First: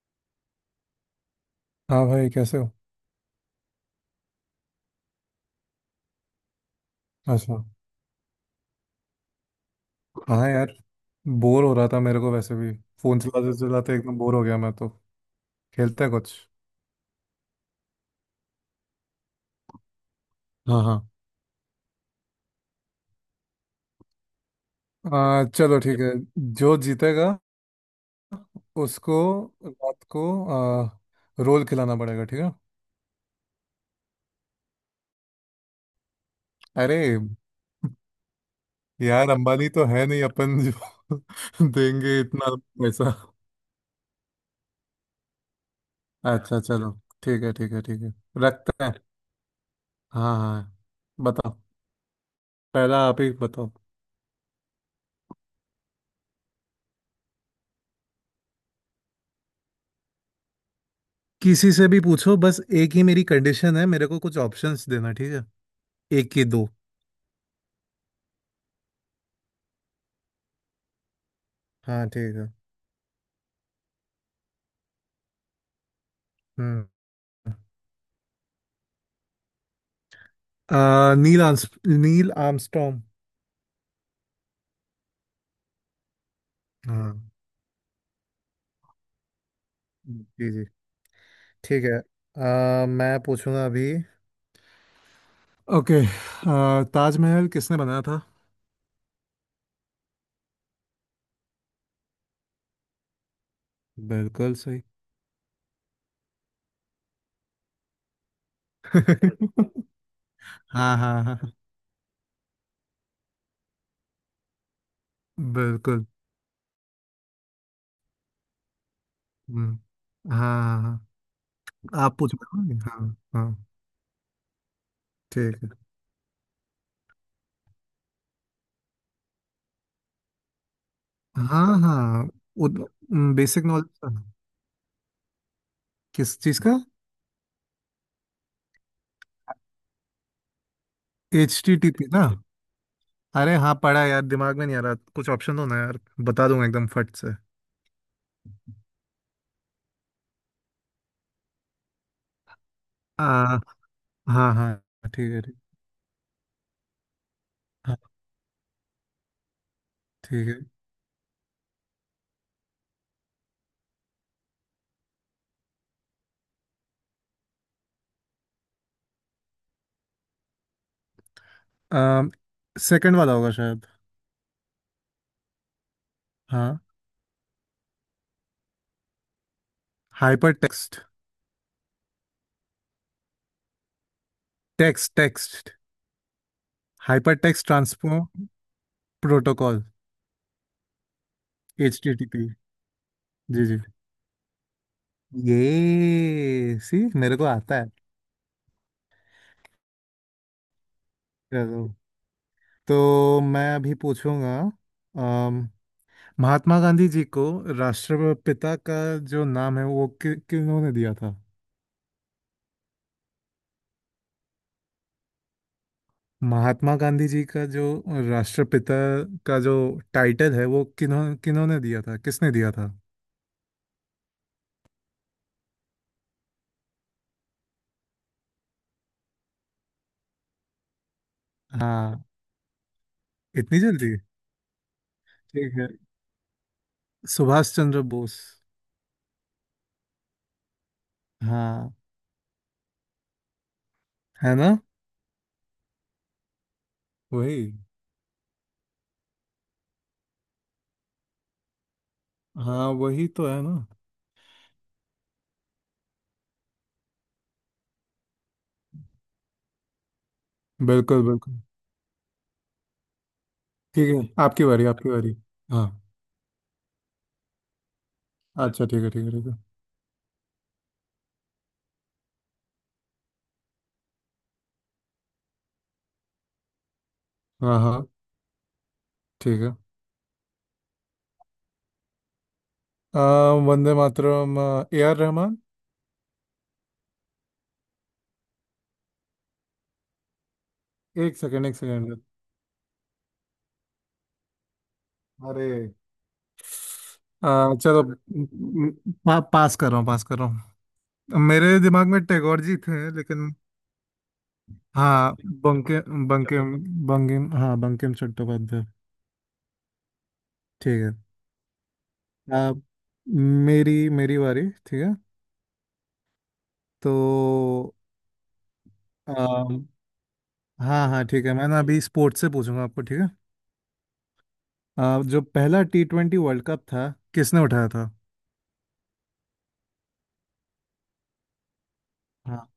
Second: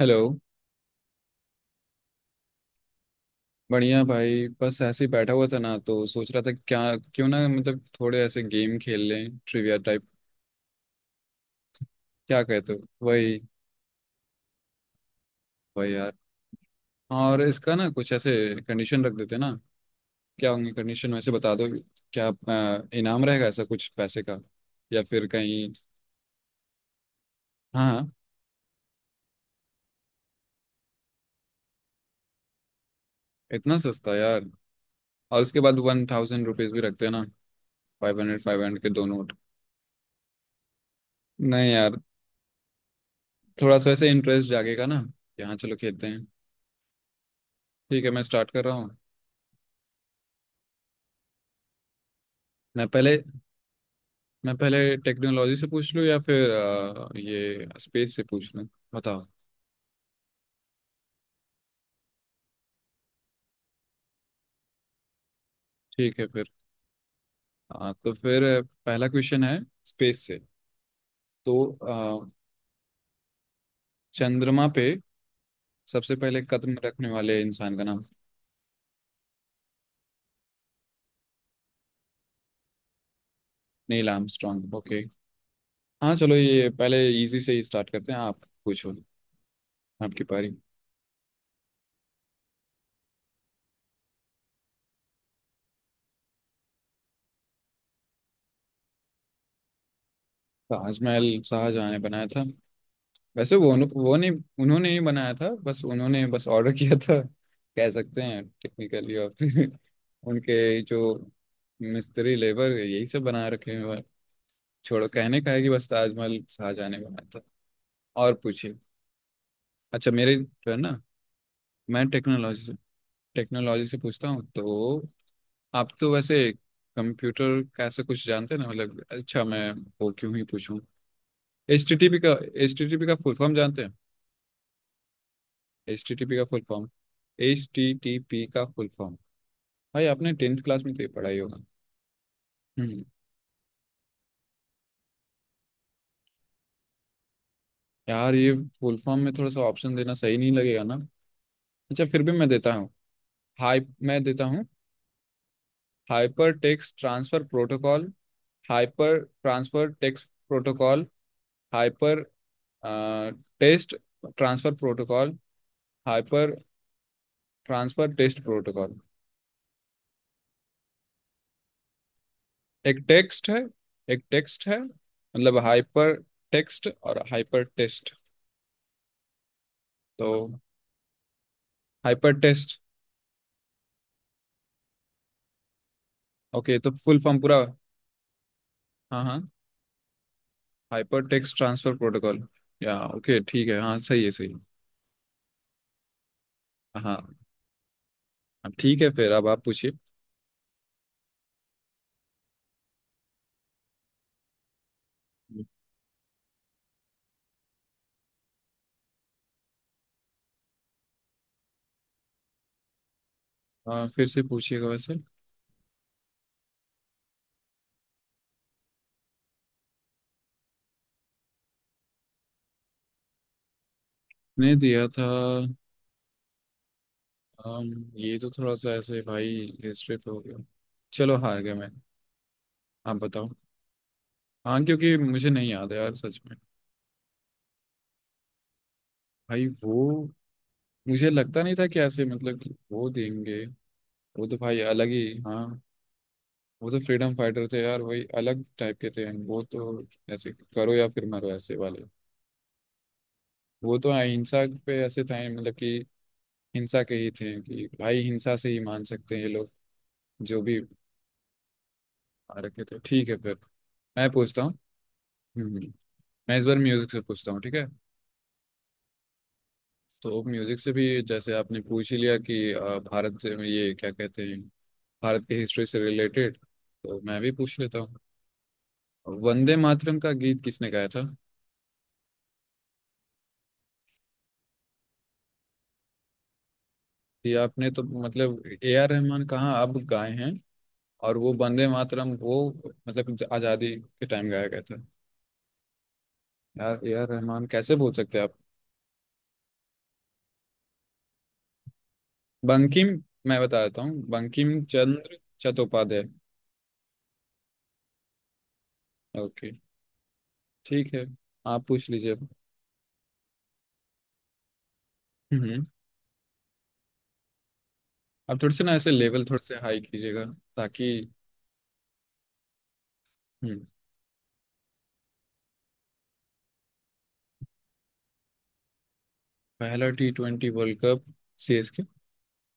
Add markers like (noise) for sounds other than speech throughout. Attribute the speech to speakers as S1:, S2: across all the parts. S1: Hello.
S2: हाँ भाई, कैसे हो?
S1: बढ़िया भाई, बस ऐसे ही बैठा हुआ था ना, तो सोच रहा था क्या क्यों ना,
S2: अच्छा।
S1: मतलब थोड़े ऐसे गेम खेल लें, ट्रिविया टाइप।
S2: हाँ यार, बोर हो रहा था मेरे को
S1: क्या
S2: वैसे भी।
S1: कहते हो?
S2: फोन
S1: वही,
S2: चलाते चलाते एकदम बोर हो गया मैं तो।
S1: वही
S2: खेलते हैं
S1: यार।
S2: कुछ।
S1: और इसका ना कुछ ऐसे कंडीशन रख देते हैं ना। क्या होंगे
S2: हाँ, हाँ।
S1: कंडीशन वैसे, बता दो। क्या इनाम रहेगा, ऐसा कुछ पैसे का या फिर कहीं?
S2: चलो, ठीक है। जो जीतेगा
S1: हाँ हाँ।
S2: उसको रात को आ, रोल खिलाना पड़ेगा, ठीक है।
S1: इतना सस्ता यार। और उसके बाद 1,000 रुपीज भी
S2: अरे
S1: रखते हैं ना। फाइव हंड्रेड 500 के दो
S2: यार,
S1: नोट।
S2: अंबानी तो है नहीं अपन जो
S1: नहीं
S2: (laughs)
S1: यार,
S2: देंगे इतना पैसा।
S1: थोड़ा सा ऐसे इंटरेस्ट जागेगा ना। यहाँ चलो खेलते हैं।
S2: अच्छा, चलो। ठीक है, ठीक है, ठीक
S1: ठीक है,
S2: है।
S1: मैं स्टार्ट कर रहा
S2: रखते हैं।
S1: हूँ।
S2: हाँ, हाँ, बताओ।
S1: मैं
S2: पहला
S1: पहले
S2: आप ही बताओ।
S1: मैं पहले टेक्नोलॉजी से पूछ लूँ या फिर ये स्पेस से पूछ लूँ, बताओ।
S2: किसी से भी पूछो, बस एक ही मेरी कंडीशन है, मेरे को कुछ ऑप्शंस देना, ठीक है।
S1: ठीक है
S2: एक की
S1: फिर।
S2: दो।
S1: तो फिर पहला क्वेश्चन है, स्पेस से। तो अ,
S2: हाँ, ठीक है।
S1: चंद्रमा पे सबसे पहले कदम
S2: हम्म।
S1: रखने वाले इंसान का नाम।
S2: नील आर्मस्ट्रॉन्ग।
S1: Neil Armstrong, okay. हाँ चलो, ये पहले
S2: हाँ,
S1: इजी से ही स्टार्ट करते हैं। आप पूछो, आपकी
S2: जी
S1: पारी।
S2: जी, ठीक है। मैं पूछूंगा अभी। ओके। ताजमहल किसने बनाया था?
S1: ताजमहल शाहजहाँ ने बनाया था। वैसे वो नहीं
S2: बिल्कुल सही।
S1: उन्होंने ही बनाया था, बस उन्होंने बस ऑर्डर किया था कह सकते हैं टेक्निकली, और फिर
S2: (laughs)
S1: (laughs) उनके
S2: हाँ,
S1: जो
S2: हाँ, हाँ।
S1: मिस्त्री लेबर यही सब बना रखे हैं। और छोड़ो, कहने का है कि बस
S2: बिल्कुल।
S1: ताजमहल शाहजहाँ ने बनाया था। और पूछिए।
S2: हम्म।
S1: अच्छा मेरे जो है
S2: हाँ, हाँ,
S1: ना,
S2: हाँ।
S1: मैं
S2: आप पूछ रहे
S1: टेक्नोलॉजी
S2: हो?
S1: से,
S2: ना? हाँ, हाँ,
S1: टेक्नोलॉजी से पूछता हूँ तो
S2: ठीक है।
S1: आप तो वैसे कंप्यूटर का ऐसा कुछ जानते हैं ना। मतलब अच्छा, मैं वो क्यों ही पूछूं।
S2: हाँ,
S1: HTTP
S2: हाँ।
S1: का, HTTP का फुल फॉर्म
S2: बेसिक
S1: जानते
S2: नॉलेज।
S1: हैं? HTTP
S2: किस
S1: का
S2: चीज़
S1: फुल
S2: का?
S1: फॉर्म, HTTP का फुल फॉर्म। भाई आपने टेंथ क्लास में तो ये पढ़ा ही
S2: एच
S1: होगा।
S2: टी टी पी ना।
S1: हम्म।
S2: अरे हाँ, पढ़ा है यार, दिमाग में नहीं आ रहा। कुछ ऑप्शन दो ना यार, बता दूंगा एकदम फट से।
S1: यार ये फुल फॉर्म में थोड़ा सा ऑप्शन देना सही नहीं लगेगा ना। अच्छा फिर भी मैं देता हूँ।
S2: आ,
S1: हाई, मैं देता
S2: हाँ,
S1: हूँ।
S2: हाँ, ठीक है, ठीक।
S1: हाइपर टेक्स्ट ट्रांसफर प्रोटोकॉल,
S2: हाँ,
S1: हाइपर ट्रांसफर टेक्स्ट
S2: ठीक है।
S1: Protocol, hyper test transfer protocol, hyper transfer test protocol. एक
S2: सेकंड वाला
S1: टेक्स्ट
S2: होगा
S1: है
S2: शायद।
S1: एक टेक्स्ट है मतलब हाइपर
S2: हाँ,
S1: टेक्स्ट और हाइपर टेस्ट। तो
S2: hyper text,
S1: hyper text.
S2: Text text.
S1: Okay, तो फुल
S2: हाइपर
S1: फॉर्म पूरा,
S2: टेक्स्ट ट्रांसपोर्ट
S1: हाँ हाँ,
S2: protocol.
S1: Hyper text transfer
S2: H T T
S1: protocol.
S2: P
S1: या ओके
S2: जी
S1: ठीक
S2: जी,
S1: है, हाँ सही है, सही है।
S2: ये सी
S1: हाँ।
S2: मेरे को आता है।
S1: अब ठीक है फिर, अब आप पूछिए।
S2: चलो, तो मैं अभी पूछूंगा। अम, महात्मा गांधी जी को राष्ट्रपिता का जो नाम है वो किन्होंने दिया था?
S1: हाँ फिर से पूछिएगा वैसे।
S2: महात्मा गांधी जी का जो राष्ट्रपिता का जो टाइटल है वो किन्होंने दिया था? किसने दिया था?
S1: ने दिया था, अम, ये तो थोड़ा सा ऐसे भाई हिस्ट्री पे हो गया। चलो हार गया मैं,
S2: हाँ,
S1: आप बताओ।
S2: इतनी जल्दी।
S1: हाँ क्योंकि मुझे नहीं
S2: ठीक है,
S1: याद है यार, सच में।
S2: सुभाष चंद्र बोस।
S1: भाई वो, मुझे लगता नहीं था
S2: हाँ,
S1: कि ऐसे, मतलब कि वो देंगे। वो
S2: है
S1: तो
S2: ना।
S1: भाई अलग ही, हाँ। वो तो फ्रीडम फाइटर
S2: वही।
S1: थे यार, वही अलग टाइप के थे वो तो। ऐसे करो या फिर मरो, ऐसे वाले।
S2: हाँ, वही तो है ना।
S1: वो तो अहिंसा पे ऐसे थे, मतलब कि हिंसा के ही थे, कि भाई हिंसा से ही मान सकते हैं ये लोग। जो भी
S2: बिल्कुल, बिल्कुल।
S1: आ रखे थे। ठीक है फिर,
S2: ठीक है,
S1: मैं पूछता
S2: आपकी
S1: हूँ।
S2: बारी, आपकी बारी। हाँ,
S1: हम्म, मैं इस बार म्यूजिक से पूछता हूँ, ठीक है।
S2: अच्छा। ठीक है, ठीक है, ठीक है।
S1: तो म्यूजिक से भी, जैसे आपने पूछ ही लिया कि भारत से, ये क्या कहते हैं, भारत की हिस्ट्री से रिलेटेड, तो मैं भी
S2: हाँ,
S1: पूछ लेता
S2: हाँ,
S1: हूँ।
S2: ठीक
S1: वंदे
S2: है।
S1: मातरम का गीत किसने गाया था?
S2: आ, वंदे मातरम, A R Rahman।
S1: ये आपने तो मतलब, A R रहमान कहाँ अब गाए हैं,
S2: एक
S1: और वो
S2: सेकंड, एक
S1: वंदे
S2: सेकंड।
S1: मातरम वो, मतलब आजादी के टाइम गाया गया था
S2: अरे,
S1: यार। ए आर रहमान कैसे
S2: चलो।
S1: बोल सकते हैं आप।
S2: पास कर रहा हूँ, पास कर रहा हूँ। मेरे दिमाग में टैगोर जी
S1: बंकिम,
S2: थे लेकिन।
S1: मैं बता देता हूँ, बंकिम
S2: हाँ,
S1: चंद्र
S2: बंके
S1: चट्टोपाध्याय।
S2: बंकिम, बंकिम। हाँ, बंकिम चट्टोपाध्याय।
S1: ओके,
S2: ठीक है।
S1: ठीक है। आप पूछ लीजिए अब।
S2: अब मेरी मेरी बारी, ठीक है।
S1: हम्म।
S2: तो
S1: आप थोड़े से ना ऐसे लेवल थोड़े से
S2: अम,
S1: हाई कीजिएगा,
S2: हाँ,
S1: ताकि।
S2: हाँ, ठीक है। मैं ना अभी स्पोर्ट्स से पूछूंगा आपको, ठीक है।
S1: हम्म।
S2: जो पहला T20 वर्ल्ड कप था, किसने उठाया था?
S1: पहला T20 वर्ल्ड कप, CSK।
S2: हाँ।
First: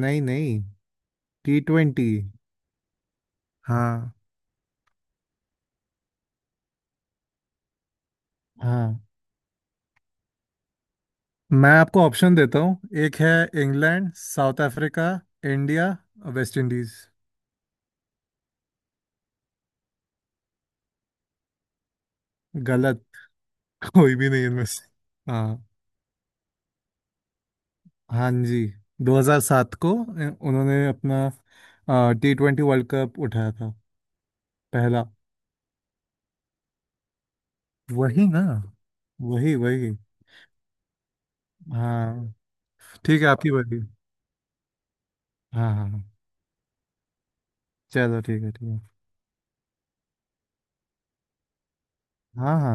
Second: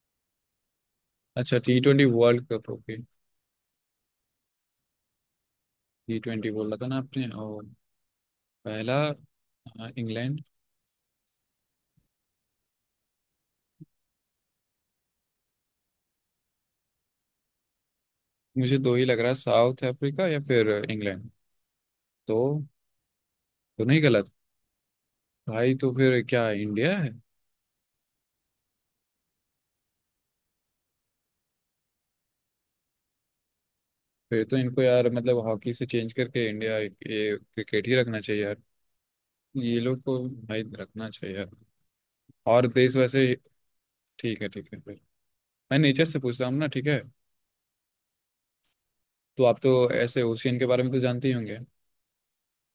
S2: नहीं, नहीं।
S1: अच्छा,
S2: T
S1: T20
S2: twenty
S1: world cup, okay.
S2: हाँ,
S1: T20 बोला था ना आपने, और पहला,
S2: हाँ।
S1: इंग्लैंड।
S2: मैं आपको ऑप्शन देता हूँ। एक है England, South Africa, India, West Indies.
S1: मुझे दो ही लग रहा है, साउथ अफ्रीका या फिर इंग्लैंड। तो
S2: गलत।
S1: तो नहीं
S2: कोई भी
S1: गलत?
S2: नहीं इनमें से। हाँ,
S1: भाई तो फिर क्या इंडिया है?
S2: हाँ जी। 2007 को उन्होंने अपना T20 वर्ल्ड कप उठाया था,
S1: फिर तो इनको
S2: पहला।
S1: यार, मतलब हॉकी से चेंज करके इंडिया ये क्रिकेट ही रखना
S2: वही ना,
S1: चाहिए यार।
S2: वही
S1: ये
S2: वही।
S1: लोग को, भाई रखना चाहिए यार।
S2: हाँ,
S1: और देश
S2: ठीक
S1: वैसे।
S2: है, आपकी बारी।
S1: ठीक है फिर,
S2: हाँ,
S1: मैं
S2: हाँ,
S1: नेचर
S2: हाँ।
S1: से पूछता हूँ ना, ठीक है।
S2: चलो, ठीक है, ठीक है।
S1: तो आप तो ऐसे ओशियन के बारे में तो जानते ही होंगे।
S2: हाँ, हाँ।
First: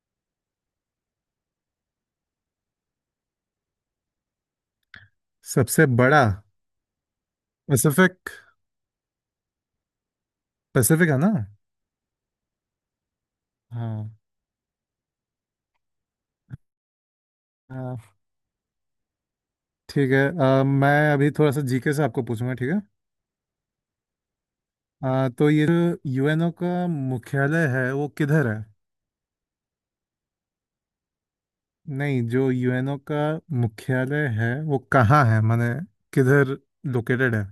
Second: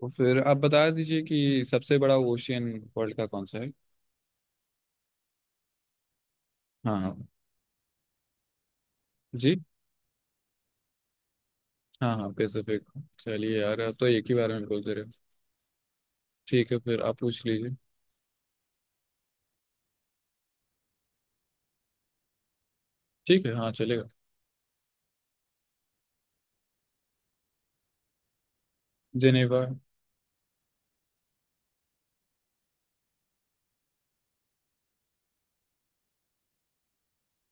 S1: तो फिर आप बता दीजिए कि सबसे बड़ा ओशियन वर्ल्ड का कौन सा है।
S2: सबसे बड़ा।
S1: हाँ हाँ।
S2: पैसिफिक।
S1: जी।
S2: पैसिफिक है ना।
S1: हाँ हाँ पैसिफिक। चलिए यार, आप तो
S2: हाँ,
S1: एक ही बारे में बोल दे रहे हो। ठीक है फिर, आप पूछ लीजिए।
S2: हाँ। ठीक है। मैं अभी थोड़ा सा जीके से आपको पूछूंगा, ठीक है।
S1: ठीक है, हाँ चलेगा।
S2: तो ये जो यूएनओ का मुख्यालय है वो किधर है?
S1: जेनेवा।
S2: नहीं, जो यूएनओ का मुख्यालय है वो कहाँ है माने किधर लोकेटेड है?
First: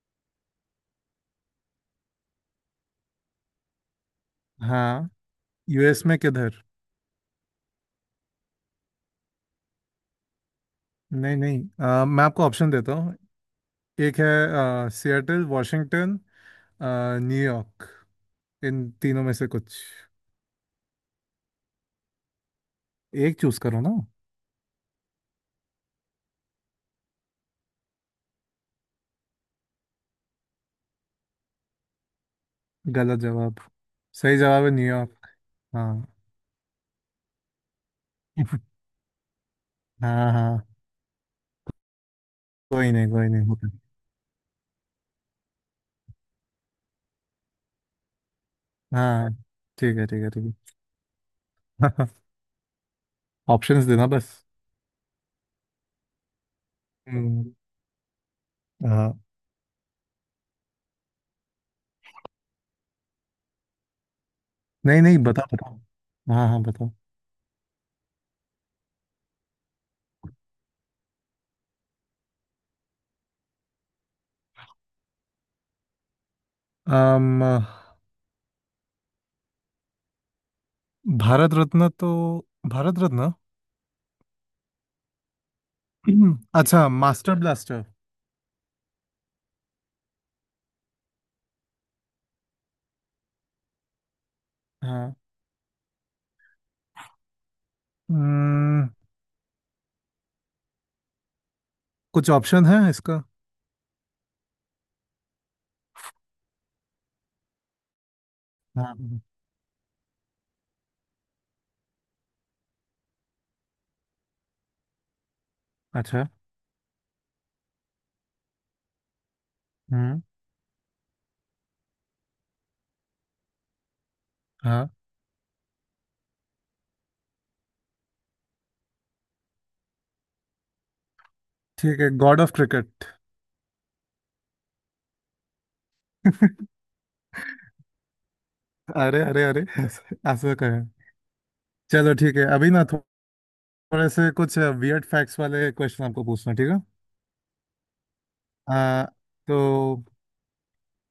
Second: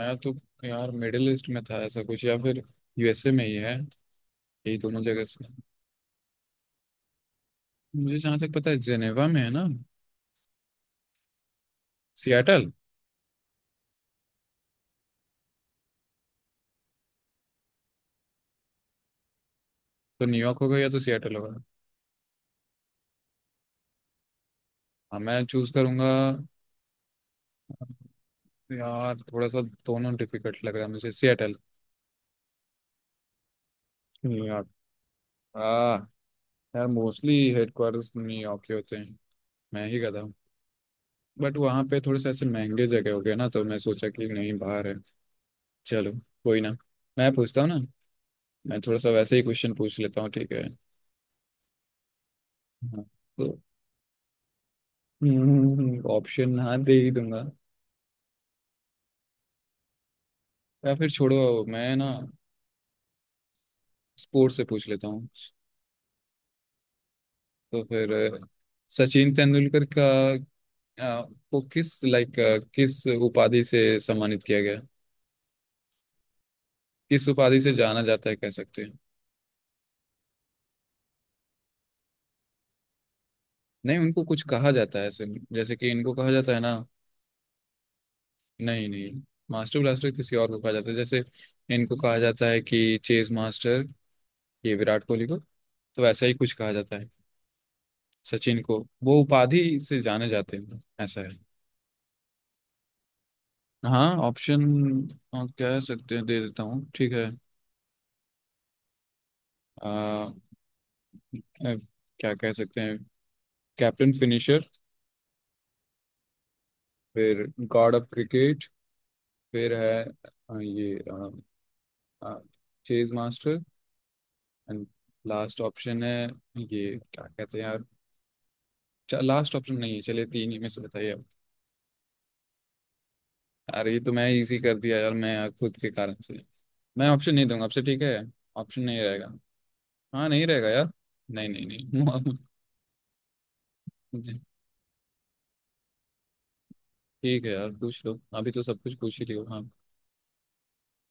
S1: मैं तो, यार मिडिल ईस्ट में था ऐसा कुछ, या फिर यूएसए में ही है, यही दोनों
S2: हाँ,
S1: जगह से।
S2: यूएस में किधर?
S1: मुझे जहाँ तक पता है जेनेवा में है ना।
S2: नहीं, नहीं। मैं आपको
S1: सियाटल।
S2: ऑप्शन देता हूँ। एक है सिएटल वॉशिंगटन, न्यूयॉर्क। इन तीनों में से कुछ
S1: तो न्यूयॉर्क होगा या तो सियाटल होगा।
S2: एक चूज करो ना।
S1: हाँ मैं चूज करूंगा, यार थोड़ा सा दोनों डिफिकल्ट लग रहा है मुझे, सियाटल।
S2: गलत जवाब। सही जवाब
S1: न्यूयॉर्क।
S2: है न्यूयॉर्क।
S1: हाँ।
S2: हाँ।
S1: यार मोस्टली हेडक्वार्टर्स न्यूयॉर्क
S2: (laughs)
S1: के होते हैं, मैं ही गधा
S2: हाँ,
S1: हूँ।
S2: हाँ।
S1: बट वहाँ पे थोड़े से ऐसे महंगे
S2: कोई नहीं,
S1: जगह हो
S2: कोई
S1: गए
S2: नहीं
S1: ना, तो
S2: होता।
S1: मैं सोचा कि नहीं बाहर है। चलो, कोई ना। मैं पूछता हूँ ना, मैं थोड़ा सा
S2: हाँ,
S1: वैसे ही क्वेश्चन
S2: ठीक
S1: पूछ
S2: है,
S1: लेता
S2: ठीक
S1: हूँ,
S2: है,
S1: ठीक है।
S2: ठीक है।
S1: हाँ।
S2: (laughs)
S1: तो
S2: ऑप्शंस देना बस।
S1: ऑप्शन, हाँ दे ही दूंगा।
S2: हम्म। हाँ।
S1: या फिर छोड़ो, मैं ना स्पोर्ट्स से पूछ
S2: नहीं,
S1: लेता
S2: नहीं,
S1: हूँ।
S2: बताओ, बताओ। हाँ, हाँ, बताओ।
S1: तो फिर सचिन तेंदुलकर का, अ, को किस लाइक, किस उपाधि से सम्मानित किया गया, किस
S2: अम
S1: उपाधि से जाना जाता है कह सकते हैं।
S2: भारत रत्न तो। भारत रत्न।
S1: नहीं उनको कुछ कहा जाता है ऐसे, जैसे कि इनको कहा जाता
S2: (clears throat)
S1: है ना।
S2: अच्छा, मास्टर ब्लास्टर।
S1: नहीं नहीं, मास्टर ब्लास्टर किसी और को कहा जाता है। जैसे इनको कहा जाता है कि चेस मास्टर, ये विराट
S2: हाँ।
S1: कोहली को। तो वैसा ही कुछ कहा जाता है सचिन को,
S2: हम्म,
S1: वो उपाधि से जाने जाते हैं, ऐसा है।
S2: कुछ ऑप्शन है इसका?
S1: हाँ ऑप्शन कह सकते हैं दे देता हूँ, ठीक है।
S2: हाँ, हाँ।
S1: आ, F- क्या कह सकते हैं, कैप्टन फिनिशर,
S2: अच्छा।
S1: फिर गॉड ऑफ क्रिकेट, फिर है
S2: हम्म।
S1: ये चेज मास्टर, एंड
S2: हाँ,
S1: लास्ट ऑप्शन है, ये क्या कहते हैं यार। लास्ट ऑप्शन नहीं है, चलिए 3 ही में से बताइए आप।
S2: ठीक है, गॉड ऑफ क्रिकेट।
S1: यार ये तो मैं इजी कर दिया यार, मैं खुद के कारण से। मैं ऑप्शन नहीं दूंगा आपसे, ठीक है, ऑप्शन नहीं
S2: अरे,
S1: रहेगा।
S2: अरे, अरे। (laughs) ऐसे
S1: हाँ नहीं
S2: ऐसे
S1: रहेगा
S2: कहें।
S1: यार, नहीं नहीं
S2: चलो, ठीक
S1: नहीं।
S2: है। अभी ना थोड़े से
S1: (laughs)
S2: कुछ वियर्ड फैक्ट्स वाले क्वेश्चन आपको पूछना, ठीक है।
S1: ठीक है यार, पूछ लो, अभी तो सब कुछ
S2: आ,
S1: पूछ ही लियो,
S2: तो
S1: हाँ।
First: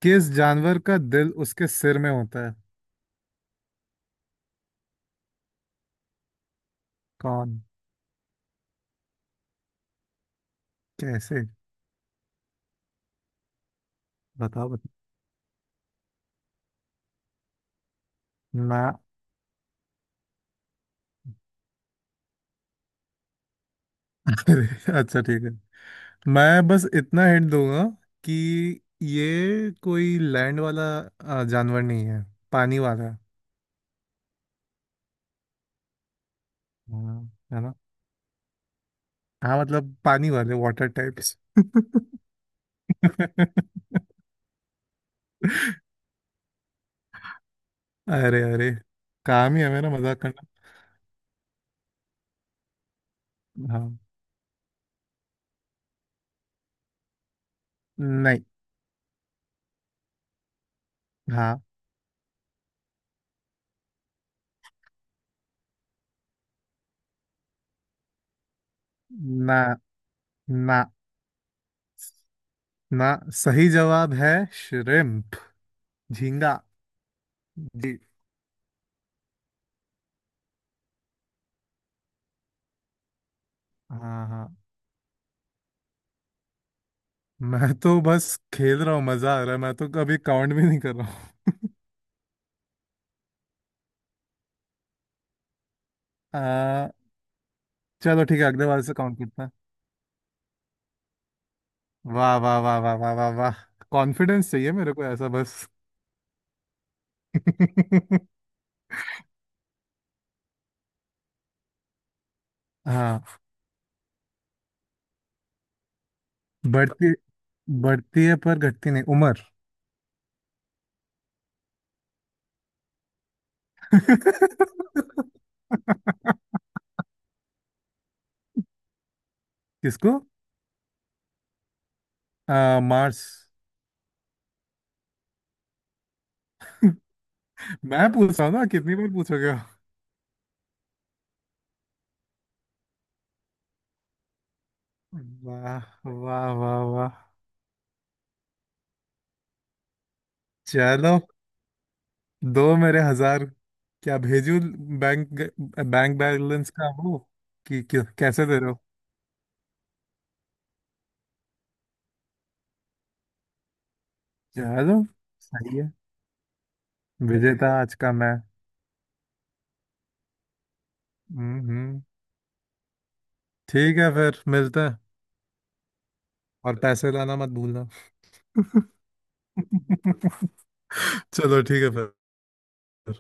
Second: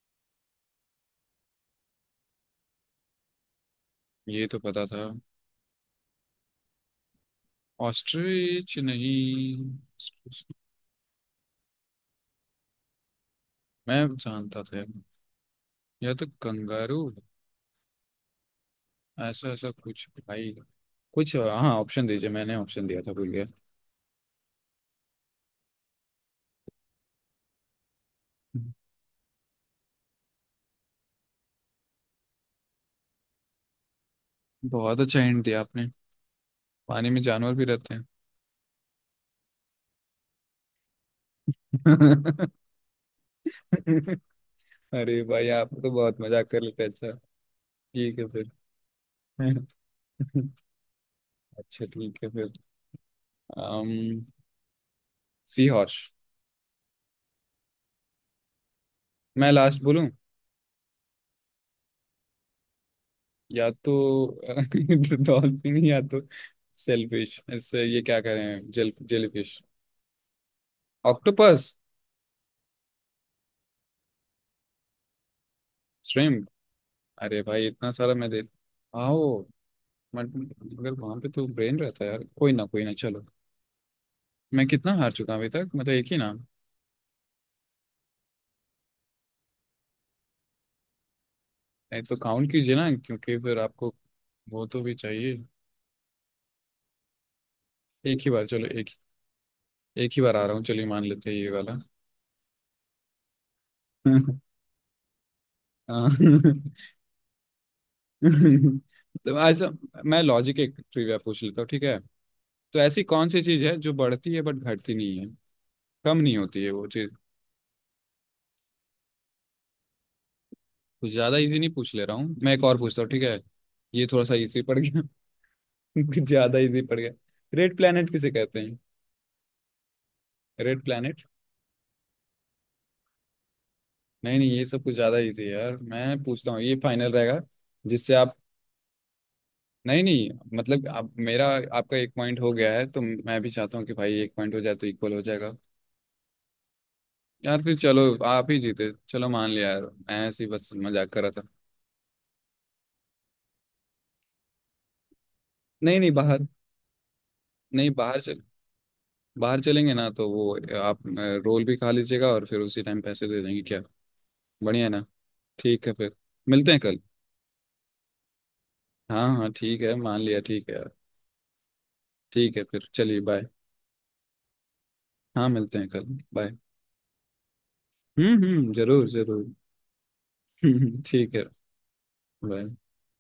S2: किस जानवर का दिल उसके सिर में होता है?
S1: ये तो पता था,
S2: कौन?
S1: ऑस्ट्रिच नहीं?
S2: कैसे?
S1: मैं जानता
S2: बताओ,
S1: था यार।
S2: बताओ
S1: या तो कंगारू,
S2: ना।
S1: ऐसा ऐसा कुछ भाई, कुछ। हाँ ऑप्शन दीजिए, मैंने ऑप्शन दिया था, भूल गया।
S2: (laughs) अरे, अच्छा, ठीक है। मैं बस इतना हिंट दूंगा कि ये कोई लैंड वाला जानवर नहीं है, पानी वाला है।
S1: बहुत अच्छा हिंट दिया आपने, पानी
S2: हाँ,
S1: में जानवर
S2: है
S1: भी
S2: ना।
S1: रहते हैं।
S2: हाँ मतलब पानी वाले, वाटर टाइप्स। (laughs)
S1: (laughs) अरे भाई आप तो बहुत मजाक कर लेते हैं, अच्छा ठीक है
S2: अरे,
S1: फिर।
S2: अरे। काम ही
S1: (laughs)
S2: है मेरा मजाक करना।
S1: अच्छा ठीक है फिर।
S2: हाँ।
S1: um, sea horse.
S2: नहीं।
S1: मैं लास्ट बोलूं,
S2: हाँ।
S1: या तो (laughs) डॉल्फिन, या तो सेलफिश, इससे ये क्या करें, जेलीफिश,
S2: ना, ना,
S1: ऑक्टोपस,
S2: ना। सही जवाब है श्रिम्प।
S1: श्रिम्प।
S2: झींगा।
S1: अरे भाई, इतना
S2: जी।
S1: सारा मैं दे आओ। मगर वहां पे तो ब्रेन रहता है यार, कोई ना कोई ना, चलो।
S2: हाँ, हाँ।
S1: मैं कितना हार चुका हूं अभी तक, मतलब एक ही ना।
S2: मैं तो बस खेल रहा हूँ, मजा आ रहा है, मैं तो कभी काउंट भी नहीं कर रहा हूँ। (laughs)
S1: नहीं तो काउंट कीजिए ना, क्योंकि फिर आपको वो तो भी चाहिए।
S2: आ,
S1: एक
S2: चलो,
S1: ही
S2: ठीक
S1: बार,
S2: है,
S1: चलो,
S2: अगले बार
S1: एक
S2: से काउंट करते हैं।
S1: एक ही बार आ रहा हूँ, चलिए मान लेते हैं ये वाला।
S2: वाह, वाह, वाह, वाह, वाह, वाह, वाह। कॉन्फिडेंस
S1: (laughs)
S2: चाहिए मेरे को, ऐसा बस।
S1: हाँ।
S2: (laughs)
S1: (laughs) तो ऐसा, मैं लॉजिक एक ट्रिविया पूछ लेता हूँ, ठीक है। तो ऐसी कौन
S2: हाँ।
S1: सी चीज है जो बढ़ती है बट घटती नहीं है, कम नहीं होती है वो चीज।
S2: बढ़ती, बढ़ती है पर घटती नहीं, उम्र।
S1: कुछ ज्यादा इजी नहीं पूछ ले रहा हूँ मैं, एक और पूछता हूँ, ठीक है। ये थोड़ा सा इजी पड़ गया, (laughs) कुछ
S2: (laughs)
S1: ज्यादा इजी पड़ गया। रेड प्लेनेट किसे कहते हैं?
S2: किसको?
S1: Red planet.
S2: मार्स।
S1: नहीं नहीं, ये सब कुछ ज्यादा इजी है यार, मैं पूछता हूँ, ये फाइनल रहेगा।
S2: मैं
S1: जिससे आप,
S2: पूछ रहा हूँ ना, कितनी बार पूछोगे।
S1: नहीं नहीं, मतलब आप मेरा, आपका एक पॉइंट हो गया है, तो मैं भी चाहता हूँ कि भाई एक पॉइंट हो जाए तो इक्वल हो जाएगा।
S2: वाह, वाह, वाह, वाह।
S1: यार फिर चलो आप ही जीते, चलो मान लिया यार, मैं ऐसे ही बस मजाक
S2: चलो,
S1: कर रहा था।
S2: दो मेरे हजार। क्या भेजू? बैंक।
S1: नहीं नहीं
S2: बैंक
S1: बाहर,
S2: बैलेंस का वो कि,
S1: नहीं
S2: कि
S1: बाहर चल,
S2: कैसे दे रहे हो?
S1: बाहर चलेंगे ना, तो वो आप रोल भी खा लीजिएगा, और फिर उसी टाइम पैसे दे देंगे क्या, बढ़िया है
S2: चलो।
S1: ना।
S2: सही
S1: ठीक
S2: है।
S1: है फिर, मिलते हैं कल।
S2: विजेता आज का मैं।
S1: हाँ हाँ ठीक है मान लिया, ठीक है यार।
S2: हम्म हम्म।
S1: ठीक है फिर चलिए, बाय।
S2: ठीक है फिर, मिलते हैं
S1: हाँ मिलते हैं कल, बाय।
S2: और पैसे लाना मत भूलना।
S1: हम्म, जरूर जरूर।
S2: (laughs)
S1: (laughs) ठीक है,
S2: चलो ठीक है
S1: बाय।
S2: फिर